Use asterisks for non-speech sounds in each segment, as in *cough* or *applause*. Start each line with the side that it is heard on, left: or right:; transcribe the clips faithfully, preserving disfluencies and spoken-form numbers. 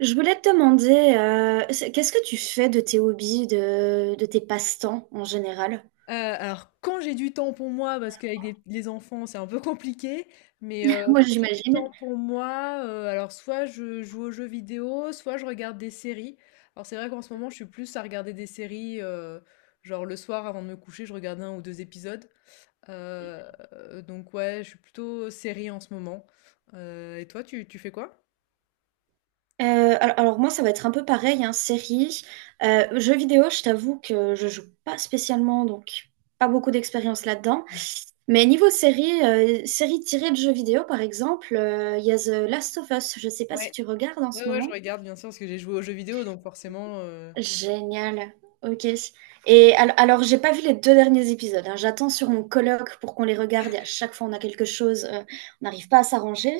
right: Je voulais te demander, euh, c'est- qu'est-ce que tu fais de tes hobbies, de, de tes passe-temps en général?
left: Heu, alors quand j'ai du temps pour moi, parce qu'avec des les enfants, c'est un peu compliqué, mais
right: *laughs*
left: heu,
right: Moi,
left: quand j'ai du
right: j'imagine.
left: temps pour moi, heu, alors soit je joue aux jeux vidéo, soit je regarde des séries. Alors c'est vrai qu'en ce moment, je suis plus à regarder des séries, heu, genre le soir avant de me coucher, je regarde un ou deux épisodes. Heu, donc ouais, je suis plutôt série en ce moment. Heu, et toi, tu tu fais quoi?
right: Euh, al- alors, moi, ça va être un peu pareil, hein, série. Euh, jeux vidéo, je t'avoue que je joue pas spécialement, donc pas beaucoup d'expérience là-dedans. Mais niveau série, euh, série tirée de jeux vidéo, par exemple, euh, il y a The Last of Us. Je sais pas si
left: Ouais.
right: tu regardes en ce
left: Ouais, ouais, je
right: moment.
left: regarde bien sûr, parce que j'ai joué aux jeux vidéo, donc forcément, heu
right: Génial. Ok. Et al- alors, j'ai pas vu les deux derniers épisodes. hein. J'attends sur mon colloque pour qu'on les regarde. Et à chaque fois, on a quelque chose. euh, on n'arrive pas à s'arranger.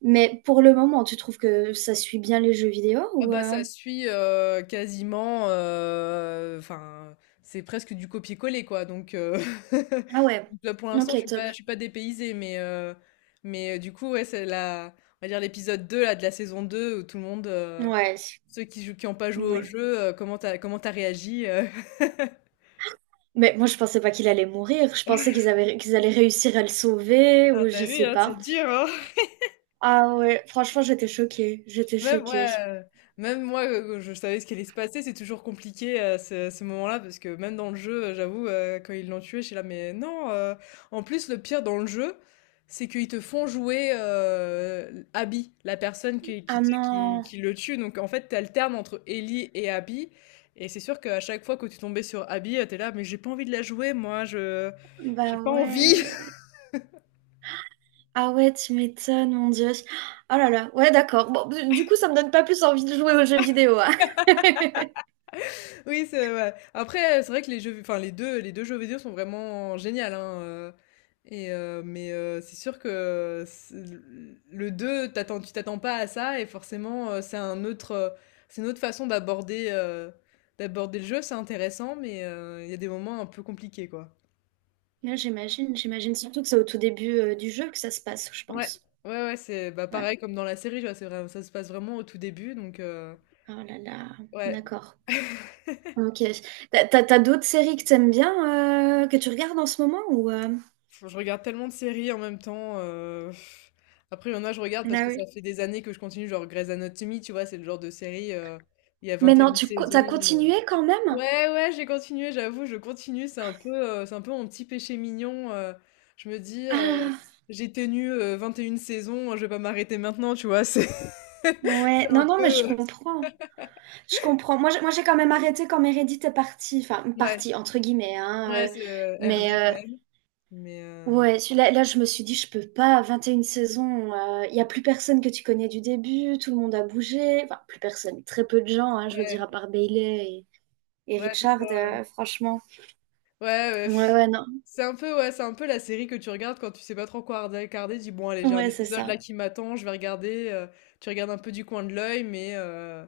right: Mais pour le moment, tu trouves que ça suit bien les jeux vidéo
left: Ah
right: ou
left: bah
right: euh,
left: ça suit, heu, quasiment, heu, enfin, c'est presque du copier-coller quoi donc heu, *laughs*
right: Ah ouais.
left: donc là pour l'instant
right: Ok,
left: je suis pas
right: top.
left: je suis pas dépaysée mais heu, mais heu, du coup ouais c'est la on va dire l'épisode deux là de la saison deux où tout le monde, heu,
right: Ouais.
left: ceux qui jouent qui ont pas joué au
right: Ouais.
left: jeu, heu, comment t'as comment t'as réagi, heu? *laughs*
right: Mais moi, je pensais pas qu'il allait mourir. Je pensais qu'ils avaient, qu'ils allaient réussir à le sauver
left: Ah
right: ou
left: t'as
right: je
left: vu
right: sais
left: hein, c'est
right: pas.
left: dur hein?
right: Ah ouais. Franchement, j'étais choquée. J'étais
left: Même,
right: choquée.
left: ouais, euh, même moi, euh, je savais ce qui allait se passer. C'est toujours compliqué à ce, ce moment-là parce que même dans le jeu, euh, j'avoue, euh, quand ils l'ont tué, je suis là, mais non. euh, En plus, le pire dans le jeu, c'est qu'ils te font jouer euh, Abby, la personne qui, qui,
right: Ah
left: tu sais, qui,
right: non.
left: qui le tue. Donc en fait, t'alternes entre Ellie et Abby. Et c'est sûr qu'à chaque fois que tu tombais sur Abby, euh, t'es là, mais j'ai pas envie de la jouer, moi, je, j'ai
right: Bah
left: pas envie.
right: ouais. Ah ouais, tu m'étonnes, mon Dieu. Oh là là, ouais, d'accord. Bon, du coup, ça me donne pas plus envie de jouer aux jeux vidéo. hein.
left: Oui, c'est ouais. Après, c'est vrai que les jeux, enfin les deux, les deux jeux vidéo sont vraiment géniaux, hein. euh, et euh, mais euh, c'est sûr que c'est- le deux, t'attends, tu t'attends pas à ça, et forcément, euh, c'est un autre, euh, c'est une autre façon d'aborder, euh, d'aborder le jeu. C'est intéressant, mais euh, il y a des moments un peu compliqués, quoi.
right: Ouais, j'imagine, j'imagine surtout que c'est au tout début euh, du jeu que ça se passe, je
left: Ouais,
right: pense.
left: ouais, ouais, c'est bah
right: Ouais.
left: pareil comme dans la série, tu vois, c'est vrai, ça se passe vraiment au tout début, donc euh,
right: Oh là là,
left: ouais.
right: d'accord. Ok. T'as, t'as- t'as d'autres séries que t'aimes bien, euh, que tu regardes en ce moment ou euh,
left: Je regarde tellement de séries en même temps, heu, après il y en a je regarde parce
right: Ah
left: que ça
right: oui.
left: fait des années que je continue, genre Grey's Anatomy, tu vois? C'est le genre de série, heu, il y a
right: Mais non,
left: vingt et une
right: tu co-
left: saisons,
right: t'as
left: heu
right: continué quand même?
left: ouais, ouais, j'ai continué, j'avoue, je continue, c'est un peu, heu, c'est un peu mon petit péché mignon, heu, je me dis, heu:
right: Ah,
left: «J'ai tenu, heu, vingt et une saisons, hein, je vais pas m'arrêter maintenant», tu vois? C'est *laughs*
right: ouais.
left: c'est un
right: Non, non, mais je
left: peu, heu
right: comprends. Je comprends. Moi, j'ai moi, j'ai quand même arrêté quand Meredith est partie. Enfin,
left: ouais,
right: partie, entre guillemets, hein.
left: ouais,
right: euh,
left: c'est, heu, elle
right: mais
left: revient quand
right: euh,
left: même, mais heu
right: Ouais, celui-là, là, je me suis dit, je peux pas, vingt et une saisons, il y a plus personne que tu connais du début, tout le monde a bougé, enfin, plus personne, très peu de gens, hein, je veux dire,
left: ouais,
right: à part Bailey et, et
left: ouais, c'est
right: Richard,
left: ça.
right: euh, franchement.
left: Ouais, ouais.
right: Ouais,
left: Pff.
right: ouais, non,
left: C'est un peu, ouais, c'est un peu la série que tu regardes quand tu sais pas trop quoi regarder. regarder, Dis bon, allez, j'ai un
right: ouais, c'est
left: épisode là
right: ça.
left: qui m'attend, je vais regarder. euh, Tu regardes un peu du coin de l'œil, mais euh,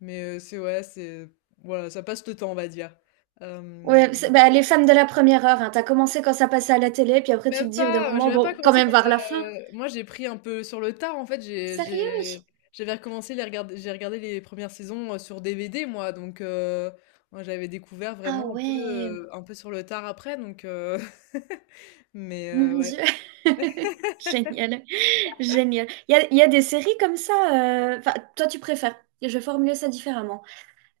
left: mais euh, c'est ouais, c'est voilà, ça passe le temps, on va dire. Euh,
right: Ouais, c'est- bah, les fans de la première heure, hein, t'as commencé quand ça passait à la télé, puis après, tu te
left: Même
right: dis, au bout d'un
left: pas, euh, j'ai
right: moment,
left: même pas
right: bon, quand
left: commencé
right: même
left: quand
right: voir
left: ça.
right: la fin.
left: Euh, moi, j'ai pris un peu sur le tard en fait. J'ai
right: Sérieux?
left: j'ai j'avais recommencé les regarder, j'ai regardé les premières saisons euh, sur D V D moi, donc euh, moi, j'avais découvert
right: Ah
left: vraiment un peu
right: ouais,
left: euh, un peu sur le tard après, donc euh, *laughs* mais euh,
right: mon
left: ouais.
right: Dieu. *laughs* Génial, génial. Il y a, y a des séries comme ça, euh, enfin, toi, tu préfères, je vais formuler ça différemment.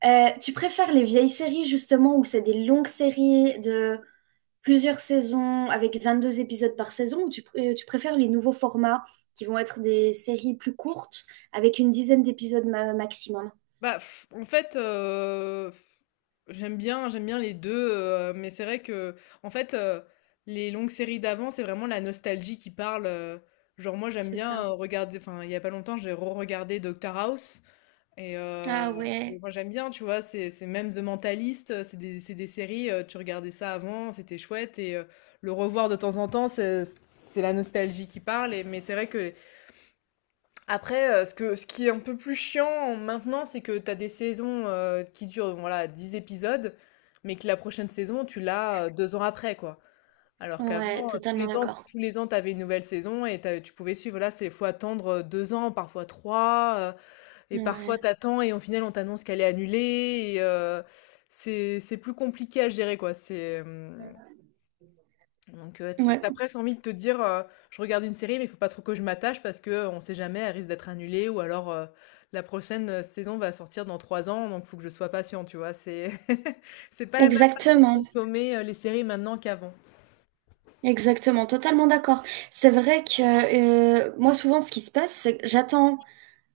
right: Euh, tu préfères les vieilles séries justement où c'est des longues séries de plusieurs saisons avec vingt-deux épisodes par saison ou tu, pr- euh, tu préfères les nouveaux formats qui vont être des séries plus courtes avec une dizaine d'épisodes ma- maximum?
left: Bah, pff, en fait, heu, j'aime bien j'aime bien les deux heu, mais c'est vrai que en fait, heu, les longues séries d'avant, c'est vraiment la nostalgie qui parle, heu, genre moi j'aime
right: C'est
left: bien,
right: ça.
left: heu, regarder enfin, il y a pas longtemps, j'ai re-regardé Doctor House. et heu
right: Ah
left: et
right: ouais.
left: moi j'aime bien, tu vois? C'est c'est même The Mentalist, heu, c'est des c'est des séries, heu, tu regardais ça avant, c'était chouette et heu, le revoir de temps en temps, c'est c'est la nostalgie qui parle et mais c'est vrai que après, heu, ce que ce qui est un peu plus chiant maintenant, c'est que t'as des saisons, heu, qui durent, bon, voilà, dix épisodes, mais que la prochaine saison, tu l'as, heu, deux ans après, quoi. Alors qu'avant,
right: Ouais,
left: heu, tous
right: totalement
left: les ans
right: d'accord.
left: tous les ans, t'avais une nouvelle saison et tu tu pouvais suivre. Là, c'est faut attendre, heu, deux ans, parfois trois, heu, et parfois
right: Ouais,
left: t'attends et au final, on t'annonce qu'elle est annulée et heu, c'est c'est plus compliqué à gérer, quoi. C'est, hum, donc, heu, tu
right: ouais,
left: as presque envie de te dire, heu: «Je regarde une série, mais il faut pas trop que je m'attache parce qu'on sait jamais, elle risque d'être annulée ou alors, heu, la prochaine, heu, saison va sortir dans trois ans, donc faut que je sois patient», tu vois? C'est *laughs* c'est pas la même façon de
right: exactement,
left: consommer, heu, les séries maintenant qu'avant.
right: exactement, totalement d'accord. C'est vrai que euh, moi souvent ce qui se passe, c'est que j'attends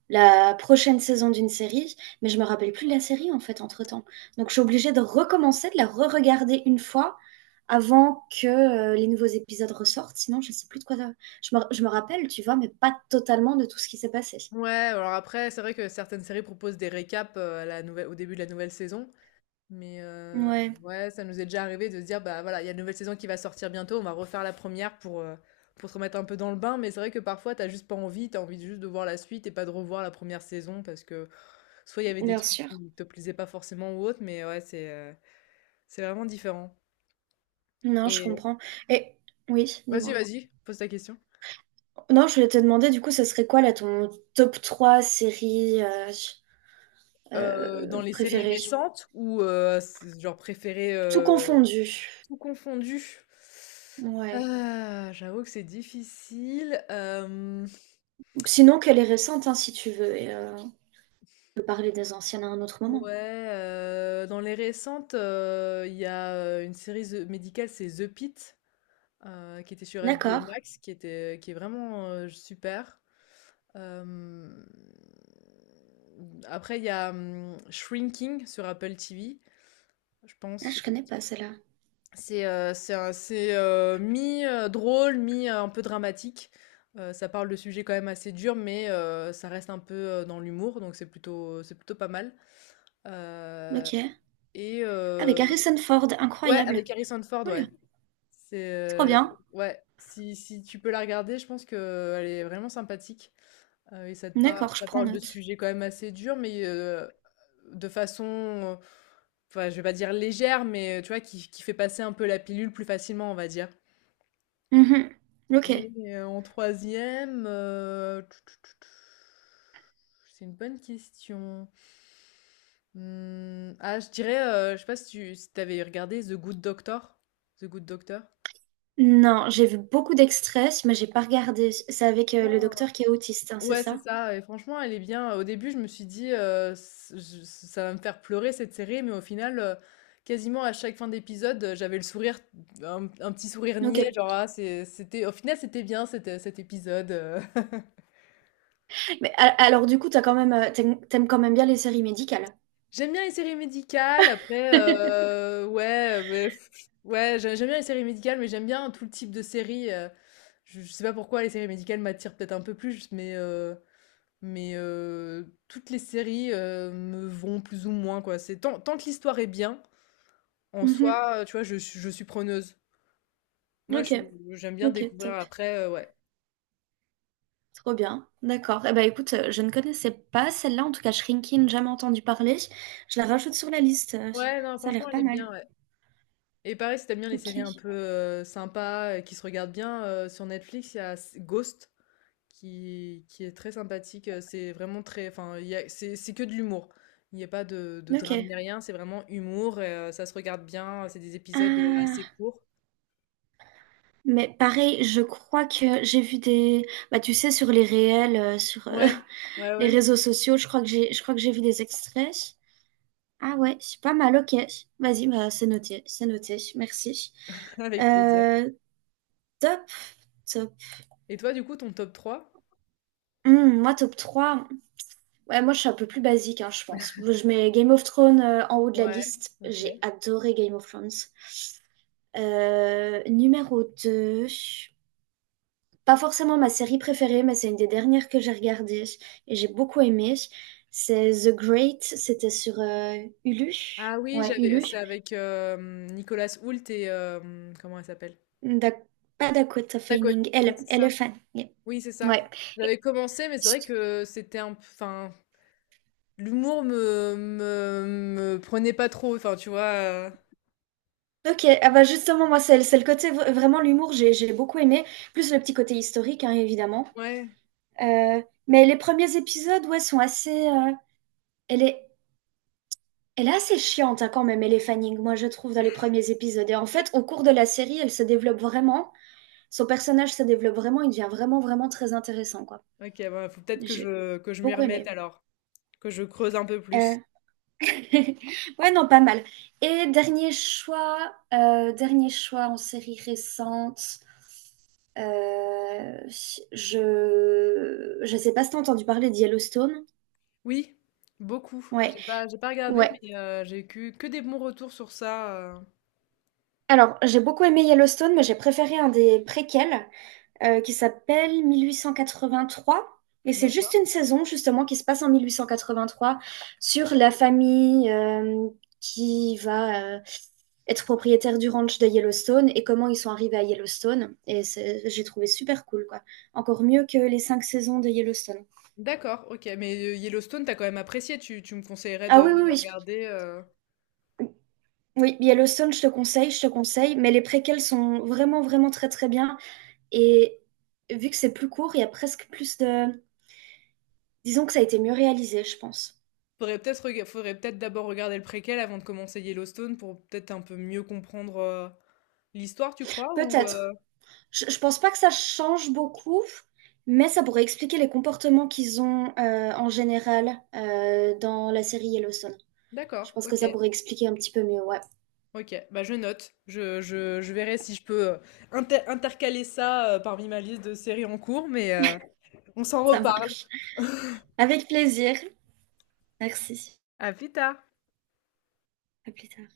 right: la prochaine saison d'une série, mais je me rappelle plus de la série en fait entre-temps. Donc je suis obligée de recommencer, de la re-regarder une fois avant que euh, les nouveaux épisodes ressortent, sinon je sais plus de quoi. de- Je me, je me rappelle, tu vois, mais pas totalement de tout ce qui s'est passé.
left: Ouais, alors après, c'est vrai que certaines séries proposent des récaps, heu, à la nouvel au début de la nouvelle saison. Mais euh,
right: Ouais,
left: ouais, ça nous est déjà arrivé de se dire, bah voilà, il y a une nouvelle saison qui va sortir bientôt, on va refaire la première pour, euh, pour se remettre un peu dans le bain. Mais c'est vrai que parfois, t'as juste pas envie, t'as envie juste de voir la suite et pas de revoir la première saison parce que soit il y avait des
right: bien
left: trucs
right: sûr.
left: qui te plaisaient pas forcément ou autre, mais ouais, c'est euh, c'est vraiment différent.
right: Non, je
left: Et
right: comprends. Et oui,
left: vas-y,
right: dis-moi.
left: vas-y, pose ta question.
right: Non, je voulais te demander, du coup, ce serait quoi là ton top trois séries euh,
left: Euh, dans
right: euh,
left: les séries
right: préférées?
left: récentes ou euh, c'est genre préférées
right: Tout
left: euh,
right: confondu.
left: tout confondu?
right: Ouais.
left: Ah, j'avoue que c'est difficile. Euh,
right: Sinon, qu'elle est récente, hein, si tu veux. et, euh, peut parler des anciennes à un autre moment.
left: Ouais, heu, dans les récentes, heu, il y a, heu, une série ze médicale, c'est The Pitt, heu, qui était sur H B O
right: D'accord.
left: Max, qui était qui est vraiment, heu, super. Hem, Après il y a, mmh, Shrinking sur Apple T V, je
right: Ah,
left: pense.
right: je connais pas celle-là.
left: C'est, heu, c'est un c'est, heu, mi, heu, drôle, mi, heu, un peu dramatique. Heu, ça parle de sujets quand même assez durs, mais, heu, ça reste un peu, heu, dans l'humour, donc c'est plutôt c'est plutôt pas mal. Heu
right: Ok.
left: et euh,
right: Avec Harrison Ford,
left: Ouais,
right: incroyable.
left: avec Harrison Ford,
right: Cool.
left: ouais. C'est
right: Trop
left: euh,
right: bien.
left: Ouais, si, si tu peux la regarder, je pense que elle est vraiment sympathique. Euh, et ça, te par-
right: D'accord, je
left: ça
right: prends
left: parle de
right: note.
left: sujets quand même assez durs, mais euh, de façon, euh, enfin, je vais pas dire légère, mais tu vois, qui, qui fait passer un peu la pilule plus facilement, on va dire.
right: Mhm.
left: Et
right: Ok.
left: euh, en troisième, euh, tu- tu- tu- tu- c'est une bonne question. Hmm, ah, je dirais, euh, je sais pas si tu si t'avais regardé The Good Doctor. The Good Doctor.
right: Non, j'ai vu beaucoup d'extraits, mais j'ai pas regardé. C'est avec euh, le docteur qui est autiste, hein, c'est
left: Ouais, c'est
right: ça?
left: ça. Et franchement, elle est bien. Au début, je me suis dit, euh, c- je- ça va me faire pleurer cette série, mais au final, euh, quasiment à chaque fin d'épisode, euh, j'avais le sourire, un, un petit sourire
right: Ok.
left: niais, genre, ah, c'est- c'était, au final, c'était bien cet, cet épisode. euh. *laughs*
right: Mais a- alors du coup, t'as quand même, euh, t'aimes t'aimes quand même bien les séries médicales.
left: J'aime bien les séries médicales. Après,
right: *laughs*
left: euh, ouais, mais pff, ouais, j'ai- j'aime bien les séries médicales, mais j'aime bien tout le type de séries. euh, je, je sais pas pourquoi les séries médicales m'attirent peut-être un peu plus, mais. euh, Mais heu, toutes les séries, heu, me vont plus ou moins, quoi. C'est tant tant que l'histoire est bien, en
right: Mhm.
left: soi, heu, tu vois, je suis je suis preneuse. Moi, je
right: Ok.
left: j'aime bien
right: Ok,
left: découvrir
right: top.
left: après, heu, ouais.
right: Trop bien, d'accord. Eh ben écoute, euh, je ne connaissais pas celle-là, en tout cas Shrinkin, jamais entendu parler. Je la rajoute sur la liste, euh,
left: Ouais, non,
right: ça a
left: franchement,
right: l'air
left: elle
right: pas
left: est
right: mal.
left: bien, ouais. Et pareil, si t'aimes bien les
right: Ok,
left: séries un peu, heu, sympas, heu, qui se regardent bien, heu, sur Netflix, il y a s Ghost qui qui est très sympathique, heu, c'est vraiment très enfin, il y a c'est c'est que de l'humour. Il y a pas de de drame ni
right: ok.
left: rien, c'est vraiment humour et heu, ça se regarde bien, c'est des épisodes, heu, assez
right: Ah,
left: courts.
right: mais pareil, je crois que j'ai vu des... Bah tu sais, sur les réels, euh, sur euh,
left: Ouais, ouais,
right: *laughs* les
left: ouais.
right: réseaux sociaux, je crois que j'ai, je crois que j'ai vu des extraits. Ah ouais, c'est pas mal, ok. Vas-y, bah c'est noté, c'est noté, merci.
left: *laughs* Avec plaisir.
right: Euh, Top, top.
left: Et toi, du coup, ton top trois?
right: Hmm, moi, top trois. Ouais, moi, je suis un peu plus basique, hein, je pense. Je mets Game of Thrones euh, en haut de la
left: Ouais,
right: liste.
left: OK.
right: J'ai adoré Game of Thrones. Euh, numéro deux, pas forcément ma série préférée, mais c'est une des dernières que j'ai regardées et j'ai beaucoup aimé. C'est The Great, c'était sur euh, Hulu.
left: Ah oui,
right: Ouais,
left: j'avais
right: Hulu.
left: c'est avec, hem, Nicolas Hoult et hem, comment elle s'appelle?
right: Da- Pas Dakota
left: D'accord.
right: Fanning,
left: Oui,
right: elle,
left: c'est ça.
right: Elephant. Yeah.
left: Oui, c'est ça.
right: Ouais. Et-
left: J'avais commencé, mais c'est vrai que c'était un p enfin, l'humour me me me prenait pas trop, enfin, tu vois, heu?
right: Ok, ah bah justement, moi, c'est c'est le côté v- vraiment l'humour, j'ai j'ai beaucoup aimé, plus le petit côté historique, hein, évidemment.
left: Ouais,
right: Euh, mais les premiers épisodes, ouais, sont assez. euh, elle est, elle est assez chiante hein, quand même, elle est Fanning, moi je trouve, dans les premiers épisodes. Et en fait, au cours de la série, elle se développe vraiment. Son personnage se développe vraiment. Il devient vraiment, vraiment très intéressant, quoi.
left: OK, bah, faut peut-être que
right: J'ai
left: je que je m'y
right: beaucoup
left: remette
right: aimé.
left: alors, que je creuse un peu
right: Euh,
left: plus.
right: *laughs* Ouais, non, pas mal. Et dernier choix, euh, dernier choix en série récente. euh, je je sais pas si t'as entendu parler de Yellowstone.
left: Oui, beaucoup.
right: Ouais,
left: J'ai pas j'ai pas regardé,
right: ouais.
left: mais heu, j'ai eu que que des bons retours sur ça, heu.
right: Alors, j'ai beaucoup aimé Yellowstone, mais j'ai préféré un des préquels euh, qui s'appelle mille huit cent quatre-vingt-trois. Et c'est juste
left: D'accord.
right: une saison, justement, qui se passe en mille huit cent quatre-vingt-trois sur la famille euh, qui va euh, être propriétaire du ranch de Yellowstone et comment ils sont arrivés à Yellowstone. Et c'est- j'ai trouvé super cool, quoi. Encore mieux que les cinq saisons de Yellowstone.
left: D'accord, OK, mais, heu, Yellowstone, t'as quand même apprécié, tu tu me conseillerais
right: Ah
left: de
right: oui, oui,
left: de
right: oui.
left: regarder, heu
right: Oui, Yellowstone, je te conseille, je te conseille. Mais les préquels sont vraiment, vraiment très, très bien. Et vu que c'est plus court, il y a presque plus de... Disons que ça a été mieux réalisé, je pense.
left: faudrait peut-être rega faudrait peut-être d'abord regarder le préquel avant de commencer Yellowstone pour peut-être un peu mieux comprendre, heu, l'histoire, tu crois? Ou, heu
right: Peut-être. Je, je pense pas que ça change beaucoup, mais ça pourrait expliquer les comportements qu'ils ont euh, en général euh, dans la série Yellowstone. Je
left: d'accord,
right: pense que
left: OK,
right: ça pourrait expliquer un petit peu mieux, ouais.
left: OK, bah, je note. Je je je verrai si je peux, heu, inter intercaler ça, heu, parmi ma liste de séries en cours, mais, heu, on s'en
right: Ça
left: reparle.
right: marche. Avec plaisir. Merci.
left: À plus tard.
right: À plus tard.